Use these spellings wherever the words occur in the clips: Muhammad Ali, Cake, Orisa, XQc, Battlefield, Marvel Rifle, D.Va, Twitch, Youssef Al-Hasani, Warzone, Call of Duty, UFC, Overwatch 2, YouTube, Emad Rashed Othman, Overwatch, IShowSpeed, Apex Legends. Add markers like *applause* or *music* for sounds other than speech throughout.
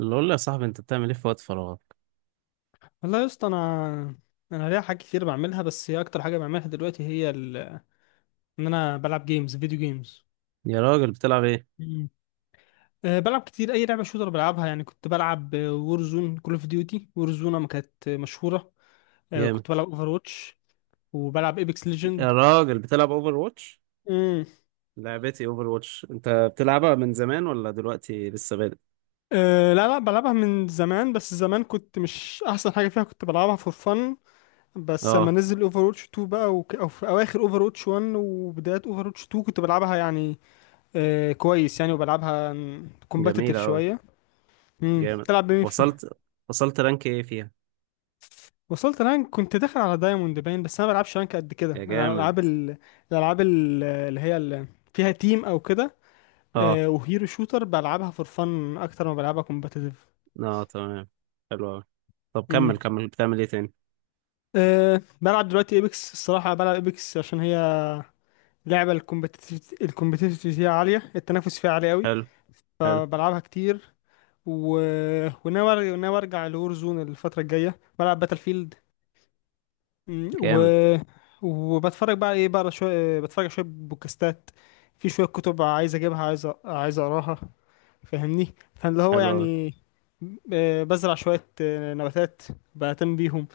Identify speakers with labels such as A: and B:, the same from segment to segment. A: اللي اقول له يا صاحبي، انت بتعمل ايه في وقت فراغك؟
B: والله يا اسطى انا ليا حاجات كتير بعملها، بس هي اكتر حاجه بعملها دلوقتي هي ان انا بلعب جيمز فيديو جيمز.
A: يا راجل بتلعب ايه؟
B: مم. بلعب كتير اي لعبه شوتر بلعبها يعني. كنت بلعب وورزون كول اوف ديوتي وورزون ما كانت مشهوره.
A: جامد.
B: كنت بلعب اوفر واتش وبلعب ايبكس
A: يا
B: ليجند.
A: راجل بتلعب اوفر واتش؟
B: امم
A: لعبتي اوفر واتش انت بتلعبها من زمان ولا دلوقتي لسه بادئ؟
B: أه لا لا، بلعبها من زمان. بس زمان كنت مش احسن حاجه فيها، كنت بلعبها فور فن. بس لما
A: اه،
B: نزل اوفر واتش 2 بقى او في اواخر اوفر واتش 1 وبدايات اوفر واتش 2 كنت بلعبها يعني. كويس يعني، وبلعبها
A: جميلة
B: كومباتيتيف
A: اوي.
B: شويه.
A: جامد.
B: تلعب بمين فيها؟
A: وصلت، وصلت رانك ايه فيها؟
B: وصلت رانك كنت داخل على دايموند باين، بس انا ما بلعبش رانك قد كده.
A: يا
B: انا
A: جامد.
B: العاب الالعاب اللي فيها تيم او كده.
A: اه،
B: وهيرو شوتر بلعبها فور فن اكتر ما بلعبها كومباتيتيف.
A: اه تمام. حلو اوي. طب كمل
B: امم
A: كمل، بتعمل ايه تاني؟
B: بلعب دلوقتي ايبكس الصراحه. بلعب ايبكس عشان هي لعبه الكومبتيتيف فيها عاليه، التنافس فيها عالي قوي.
A: حلو، حلو.
B: بلعبها كتير و... وناوي ارجع لور زون الفتره الجايه. بلعب باتل فيلد. مم، و...
A: جامد.
B: وبتفرج بقى ايه بقى شويه، بتفرج على شويه بودكاستات. في شويه كتب عايز اجيبها، عايز اقراها. فاهمني؟ فاللي هو
A: حلو اوي.
B: يعني، بزرع شويه نباتات، بهتم بيهم.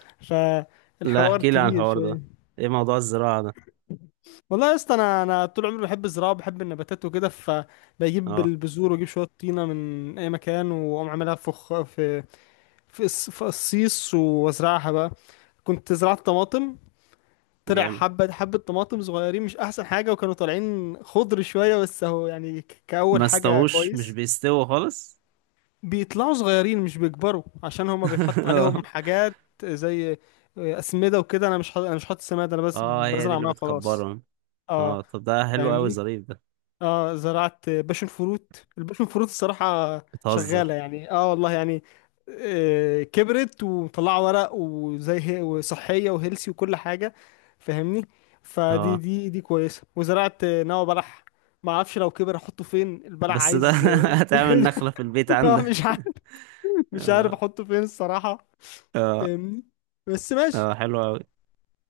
A: لا
B: فالحوار
A: احكي لي عن
B: كبير
A: الحوار ده،
B: شويه.
A: ايه موضوع الزراعة ده؟
B: والله يا اسطى انا طول عمري بحب الزراعه وبحب النباتات وكده، فبجيب
A: اه
B: البذور واجيب شويه طينه من اي مكان واقوم عاملها في خ- في في الص- في قصيص وازرعها بقى. كنت زرعت طماطم، طلع
A: جامد.
B: حبة حبة طماطم صغيرين مش أحسن حاجة، وكانوا طالعين خضر شوية. بس أهو يعني، كأول
A: ما
B: حاجة
A: استووش؟ مش
B: كويس.
A: بيستووا خالص.
B: بيطلعوا صغيرين مش بيكبروا عشان هما بيتحط عليهم
A: *laughs*
B: حاجات زي أسمدة وكده. أنا مش حاطط سماد، أنا بس
A: اه هي دي
B: بزرع
A: اللي
B: معاه وخلاص.
A: بتكبرهم.
B: أه
A: اه طب ده حلو قوي،
B: فاهمني؟
A: ظريف ده.
B: اه زرعت باشن فروت. الباشن فروت الصراحة
A: بتهزر.
B: شغالة يعني، اه والله يعني، كبرت ومطلعة ورق وزي هي وصحية وهيلسي وكل حاجة. فاهمني؟ فدي
A: اه
B: دي دي كويسة. وزرعت نوى بلح. ما اعرفش لو كبر احطه فين البلح،
A: بس ده
B: عايز
A: *laughs* هتعمل
B: *laughs*
A: نخلة في البيت
B: آه، مش
A: عندك؟
B: عارف
A: *laughs*
B: مش عارف
A: اه،
B: احطه فين الصراحة.
A: اه،
B: فاهمني؟ بس ماشي.
A: اه حلو قوي.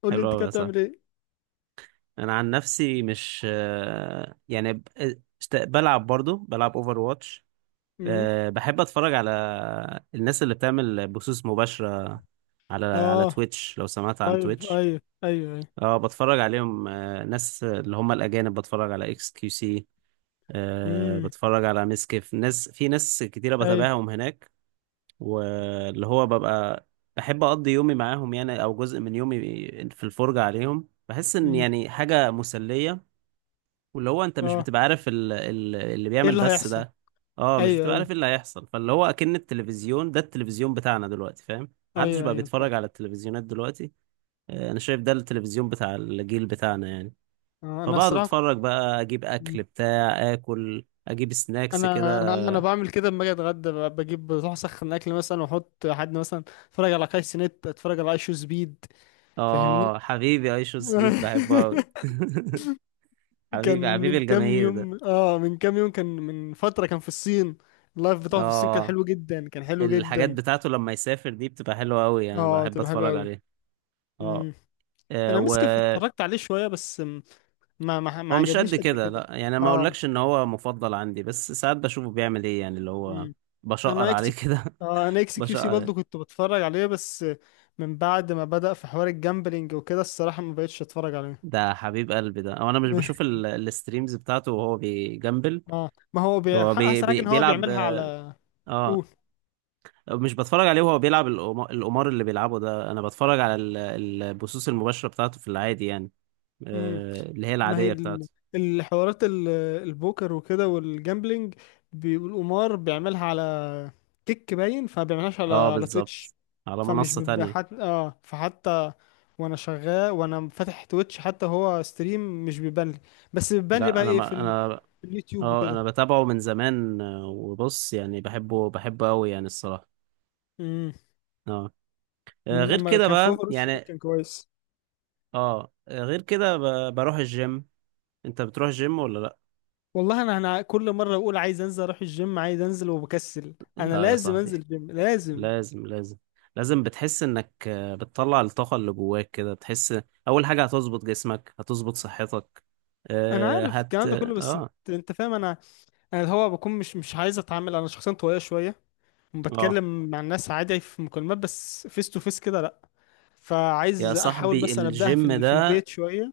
B: قول لي
A: حلو
B: انت كده
A: قوي يا صاحبي.
B: بتعمل ايه؟
A: انا عن نفسي مش آه، يعني ب- اشت- بلعب، برضو بلعب اوفر واتش.
B: امم
A: أه بحب اتفرج على الناس اللي بتعمل بثوث مباشرة على على
B: اه،
A: تويتش، لو سمعت عن
B: لايف.
A: تويتش.
B: ايوه ايوه ايوه.
A: اه بتفرج عليهم، ناس اللي هم الاجانب، بتفرج على اكس كيو سي. أه
B: امم
A: بتفرج على ميس كيف، ناس في ناس كتيرة
B: ايوه.
A: بتابعهم هناك. واللي هو ببقى بحب أقضي يومي معاهم يعني، أو جزء من يومي في الفرجة عليهم، بحس إن
B: امم
A: يعني حاجة مسلية. واللي هو أنت مش
B: اه.
A: بتبقى عارف اللي
B: ايه
A: بيعمل
B: اللي
A: بس
B: هيحصل؟
A: ده. اه مش
B: ايوه
A: بتبقى عارف
B: ايوه
A: إيه اللي هيحصل. فاللي هو أكن التلفزيون ده، التلفزيون بتاعنا دلوقتي، فاهم، محدش
B: ايوه
A: بقى
B: ايوه، فاهم.
A: بيتفرج على التلفزيونات دلوقتي. أنا شايف ده التلفزيون بتاع الجيل بتاعنا يعني.
B: آه، انا
A: فبقعد
B: صراحه كنت-
A: أتفرج بقى، أجيب أكل
B: مم.
A: بتاع، آكل، أجيب سناكس
B: انا
A: كده.
B: انا انا بعمل كده لما اجي اتغدى. ب- بجيب بروح اسخن اكل مثلا واحط حد مثلا، اتفرج على كايس نت، اتفرج على ايشو سبيد. فاهمني؟
A: اه حبيبي ايشو سفيد، بحبه قوي.
B: *laughs*
A: *laughs*
B: كان
A: حبيبي، حبيبي
B: من كام
A: الجماهير ده.
B: يوم، كان من فتره، كان في الصين. اللايف بتاعه في الصين كان
A: اه
B: حلو جدا، كان حلو
A: الحاجات
B: جدا.
A: بتاعته لما يسافر دي بتبقى حلوة قوي، انا
B: اه،
A: بحب
B: تبقى حلو
A: اتفرج
B: قوي.
A: عليه. اه.
B: مم. انا مسك
A: وهو
B: اتفرجت عليه شويه بس ما
A: مش قد
B: عجبنيش قد
A: كده، لا
B: كده.
A: يعني ما
B: اه
A: اقولكش ان هو مفضل عندي، بس ساعات بشوفه بيعمل ايه يعني، اللي هو بشقر
B: انا
A: عليه
B: اكس
A: كده.
B: اه انا
A: *laughs*
B: اكس كيو سي
A: بشقر.
B: برضه كنت بتفرج عليه، بس من بعد ما بدأ في حوار الجامبلينج وكده الصراحة ما بقتش اتفرج عليه.
A: ده حبيب قلبي ده، او انا مش بشوف
B: *laughs*
A: الستريمز بتاعته وهو بيجمبل.
B: اه، ما هو
A: هو بي
B: احسن
A: بي
B: حاجة ان هو
A: بيلعب.
B: بيعملها على.
A: اه
B: قول.
A: مش بتفرج عليه وهو بيلعب القمار اللي بيلعبه ده. انا بتفرج على البثوث المباشرة بتاعته في العادي يعني،
B: امم
A: اللي هي
B: ما هي
A: العادية بتاعته.
B: الحوارات البوكر وكده والجامبلينج، والقمار بيعملها على كيك باين. فما بيعملهاش على
A: اه
B: على تويتش.
A: بالظبط. على
B: فمش
A: منصة
B: بيبقى
A: تانية.
B: حت... اه فحتى وانا شغال وانا فاتح تويتش حتى هو ستريم مش بيبان لي. بس بيبان لي
A: لا
B: بقى
A: انا
B: ايه
A: ما انا
B: في اليوتيوب
A: اه
B: وكده.
A: انا بتابعه من زمان، وبص يعني بحبه، بحبه قوي يعني الصراحة.
B: امم
A: اه.
B: من
A: غير
B: اما
A: كده
B: كان في
A: بقى
B: اوفر وش ليك
A: يعني.
B: كان كويس.
A: اه، آه، غير كده ب- بروح الجيم. انت بتروح الجيم ولا لا؟
B: والله انا كل مره بقول عايز انزل اروح الجيم، عايز انزل وبكسل. انا
A: لا يا
B: لازم انزل
A: صاحبي،
B: الجيم لازم.
A: لازم لازم لازم. بتحس انك بتطلع الطاقة اللي جواك كده، بتحس. اول حاجة هتظبط جسمك، هتظبط صحتك.
B: انا
A: آه،
B: عارف
A: هت
B: الكلام ده كله بس انت
A: اه
B: انت فاهم. انا الهوا بكون مش عايز اتعامل. انا شخصيا طويله شويه،
A: اه
B: بتكلم مع الناس عادي في مكالمات بس فيس تو فيس كده لا.
A: يا
B: فعايز احاول
A: صاحبي
B: مثلا ابداها في
A: الجيم
B: ال- في
A: ده،
B: البيت شويه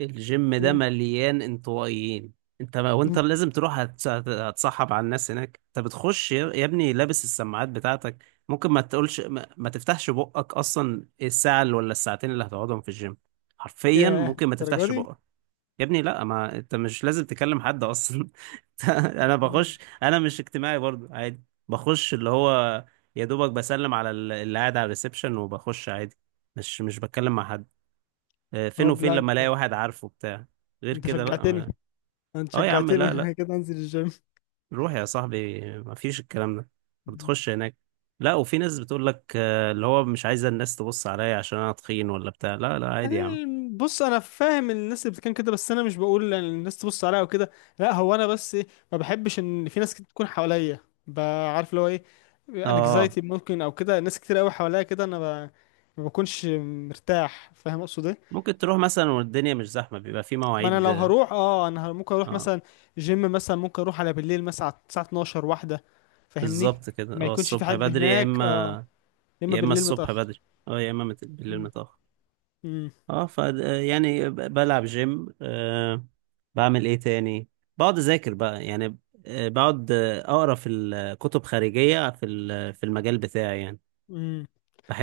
A: الجيم ده
B: و...
A: مليان انطوائيين. انت ما... وانت
B: *laughs*
A: لازم تروح هتصاحب على الناس هناك. انت بتخش يا ابني لابس السماعات بتاعتك. ممكن ما تقولش، ما تفتحش بقك اصلا الساعة اللي ولا الساعتين اللي هتقعدهم في الجيم. حرفيا
B: ياه،
A: ممكن ما
B: الدرجه
A: تفتحش
B: دي.
A: بقك. يا ابني لا، ما انت مش لازم تكلم حد اصلا. *laughs* انا
B: مم.
A: بخش، انا مش اجتماعي برضو عادي. بخش اللي هو، يا دوبك بسلم على اللي قاعد على الريسبشن وبخش عادي، مش بتكلم مع حد. فين
B: طب
A: وفين
B: لا،
A: لما الاقي
B: انت
A: واحد عارفه بتاع. غير
B: انت
A: كده لا
B: شجعتني.
A: ما...
B: انت
A: اه يا عم لا، لا
B: شجعتني *laughs* كده انزل الجيم.
A: روح يا صاحبي، ما فيش الكلام ده. بتخش هناك، لا، وفي ناس بتقول لك اللي هو مش عايزه الناس تبص عليا عشان انا تخين ولا بتاع. لا لا عادي يا عم.
B: بص، انا فاهم الناس اللي بتتكلم كده، بس انا مش بقول ان الناس تبص عليا وكده. لا، هو انا بس ما بحبش ان في ناس كتير تكون حواليا. ب- عارف اللي هو ايه؟
A: اه
B: انكزايتي ممكن او كده. ناس كتير قوي حواليا كده انا ب... ما بكونش مرتاح. فاهم اقصد ايه؟
A: ممكن تروح مثلا والدنيا مش زحمه، بيبقى في
B: ما انا لو
A: مواعيد.
B: هروح، انا ممكن اروح
A: اه
B: مثلا جيم مثلا. ممكن اروح على بالليل مثلا على الساعه 12 واحده، فاهمني؟
A: بالظبط كده،
B: ما
A: هو
B: يكونش في
A: الصبح
B: حد
A: بدري يا
B: هناك. اه،
A: اما،
B: يا اما
A: يا اما
B: بالليل
A: الصبح
B: متاخر.
A: بدري، اه يا اما بالليل متأخر. اه ف، يعني بلعب جيم، بعمل ايه تاني؟ بقعد اذاكر بقى يعني، بقعد اقرا في الكتب خارجية في المجال بتاعي يعني.
B: امم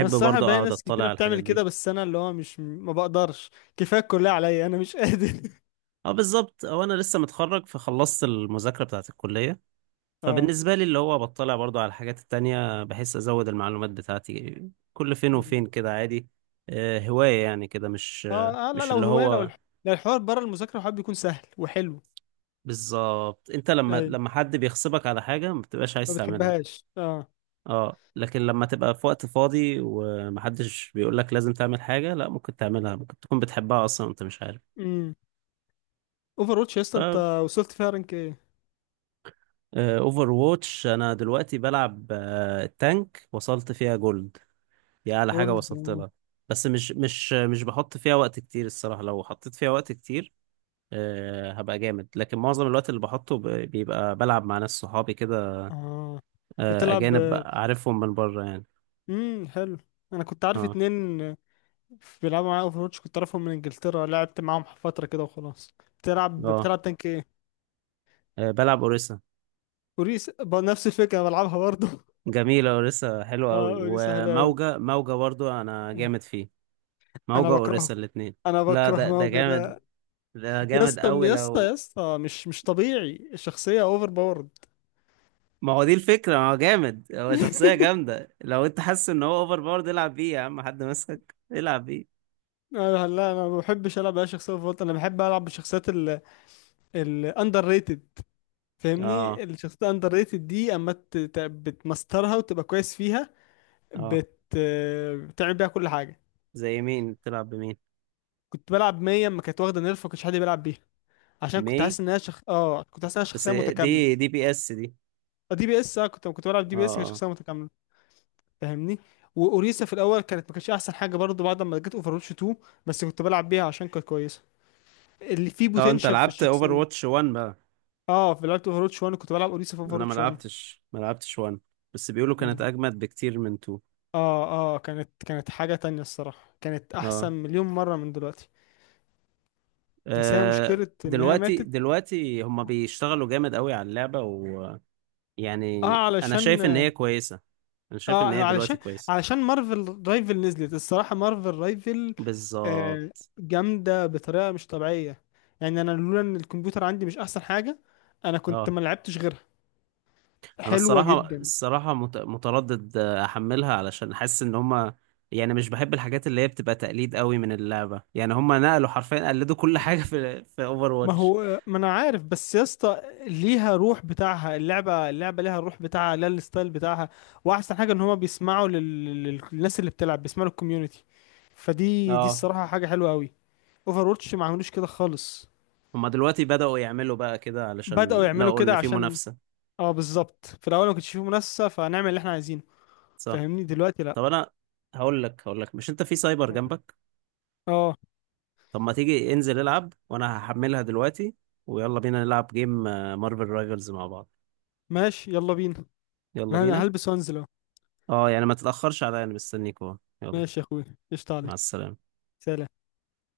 B: انا الصراحه
A: برضه
B: باقي
A: اقعد
B: ناس
A: اطلع
B: كتيره
A: على الحاجات
B: بتعمل
A: دي.
B: كده، بس انا اللي هو مش ما بقدرش. كفايه الكليه عليا، انا مش قادر.
A: اه بالظبط، هو انا لسه متخرج، فخلصت المذاكرة بتاعت الكلية.
B: *laughs* اه.
A: فبالنسبة لي اللي هو بطلع برضو على الحاجات التانية، بحس أزود المعلومات بتاعتي كل فين
B: أمم.
A: وفين كده عادي. هواية يعني كده،
B: اه اه، لا،
A: مش
B: لو
A: اللي
B: هوايه،
A: هو.
B: لو الحوار بره المذاكره الحوار بيكون سهل وحلو.
A: بالظبط، انت لما
B: ايوه،
A: لما حد بيغصبك على حاجة ما بتبقاش
B: ما
A: عايز تعملها.
B: بتحبهاش اه.
A: اه لكن لما تبقى في وقت فاضي ومحدش بيقولك لازم تعمل حاجة، لا ممكن تعملها، ممكن تكون بتحبها أصلا وانت مش عارف.
B: امم اوفر واتش يا
A: ف،
B: اسطى انت وصلت فيها رانك ايه؟
A: اوفر واتش انا دلوقتي بلعب التانك، وصلت فيها جولد، دي اعلى حاجة
B: جولد.
A: وصلت لها. بس مش بحط فيها وقت كتير الصراحة. لو حطيت فيها وقت كتير هبقى جامد. لكن معظم الوقت اللي بحطه بيبقى بلعب مع ناس صحابي كده،
B: اه، بتلعب.
A: اجانب عارفهم من بره يعني.
B: حلو. انا كنت عارف
A: اه،
B: اتنين بيلعبوا معايا اوفر واتش، كنت اعرفهم من انجلترا لعبت معاهم فتره كده وخلاص. بتلعب
A: اه.
B: بتلعب تانك ايه؟
A: بلعب اوريسا.
B: كوريس، نفس الفكره أنا بلعبها برضه.
A: جميلة اوريسا، حلوة
B: اه،
A: قوي.
B: اوري سهل قوي.
A: وموجة، موجة برضو انا جامد فيه.
B: انا
A: موجة
B: بكرهه
A: اوريسا الاتنين.
B: انا
A: لا
B: بكره
A: ده، ده
B: موجة
A: جامد،
B: ده.
A: ده
B: يا
A: جامد
B: اسطى
A: قوي.
B: يا اسطى يا
A: لو
B: اسطى، مش طبيعي الشخصية اوفر باورد.
A: ما هو دي الفكرة، ما هو جامد، هو شخصية
B: *laughs*
A: جامدة. لو انت حاسس ان هو اوفر باورد العب بيه يا عم، حد مسك، العب بيه.
B: لا لا، انا ما بحبش العب اي شخصيه فولت. انا بحب العب بالشخصيات الاندر ريتد.
A: اه،
B: فاهمني؟ الشخصيات الاندر ريتد دي اما بتمسترها وتبقى كويس فيها،
A: اه.
B: بت بتعمل بيها كل حاجه.
A: زي مين بتلعب بمين؟
B: كنت بلعب 100 اما كانت واخده نيرف، ما كانش حد بيلعب بيها، عشان
A: مي؟
B: كنت حاسس انها شخ... اه كنت حاسس انها
A: بس
B: شخصيه متكامله.
A: دي دي بي اس دي.
B: دي بي اس. اه كنت بلعب دي بي اس كانت
A: اه،
B: شخصيه متكامله. فاهمني؟ واوريسا في الاول كانت ما كانتش احسن حاجه برضه بعد ما جت اوفروتش 2، بس كنت بلعب بيها عشان كانت كويسه اللي فيه
A: اه، اه انت
B: بوتنشال في
A: لعبت اوفر
B: الشخصيه.
A: واتش 1 بقى.
B: اه في لعبه اوفروتش 1 كنت بلعب اوريسا في
A: انا ما
B: اوفروتش 1.
A: لعبتش، ما لعبتش 1، بس بيقولوا كانت
B: مم.
A: اجمد بكتير من 2.
B: اه اه، كانت حاجه تانية الصراحه. كانت احسن
A: اه،
B: مليون مره من دلوقتي. بس هي
A: آه،
B: مشكله ان هي
A: دلوقتي
B: ماتت.
A: دلوقتي هما بيشتغلوا جامد قوي على اللعبة. ويعني
B: اه
A: انا
B: علشان
A: شايف ان هي كويسة، انا شايف ان هي
B: اه
A: دلوقتي
B: علشان
A: كويسة.
B: علشان مارفل رايفل نزلت الصراحة. مارفل رايفل آه
A: بالظبط.
B: جامدة بطريقة مش طبيعية. يعني انا لولا ان الكمبيوتر عندي مش احسن حاجة، انا كنت
A: اه
B: ما لعبتش غيرها.
A: انا
B: حلوة
A: الصراحه،
B: جدا.
A: الصراحه متردد احملها، علشان حاسس ان هما يعني، مش بحب الحاجات اللي هي بتبقى تقليد قوي من اللعبه يعني. هما نقلوا حرفيا، قلدوا كل *laughs* حاجه في اوفر
B: ما
A: واتش.
B: هو ما انا عارف، بس يا اسطى ليها روح بتاعها. اللعبة، اللعبة ليها الروح بتاعها، ليها الستايل بتاعها. واحسن حاجة ان هما بيسمعوا للناس اللي بتلعب، بيسمعوا للكوميونتي. فدي
A: اه
B: الصراحة حاجة حلوة قوي. اوفر واتش ما عملوش كده خالص.
A: هما دلوقتي بداوا يعملوا بقى كده علشان
B: بدأوا يعملوا
A: لقوا ان
B: كده
A: في
B: عشان،
A: منافسه.
B: اه بالظبط، في الاول ما كنتش فيه منافسه فنعمل اللي احنا عايزينه.
A: صح.
B: فاهمني؟ دلوقتي لا.
A: طب انا، هقول لك، هقول لك، مش انت في سايبر جنبك؟
B: اه،
A: طب ما تيجي انزل العب، وانا هحملها دلوقتي، ويلا بينا نلعب جيم مارفل رايفلز مع بعض.
B: ماشي يلا بينا.
A: يلا
B: انا
A: بينا.
B: هلبس وانزل اهو.
A: اه يعني ما تتاخرش عليا، انا مستنيك اهو، يلا.
B: ماشي يا اخويا، قشطة
A: مع
B: عليك.
A: السلامه.
B: سلام.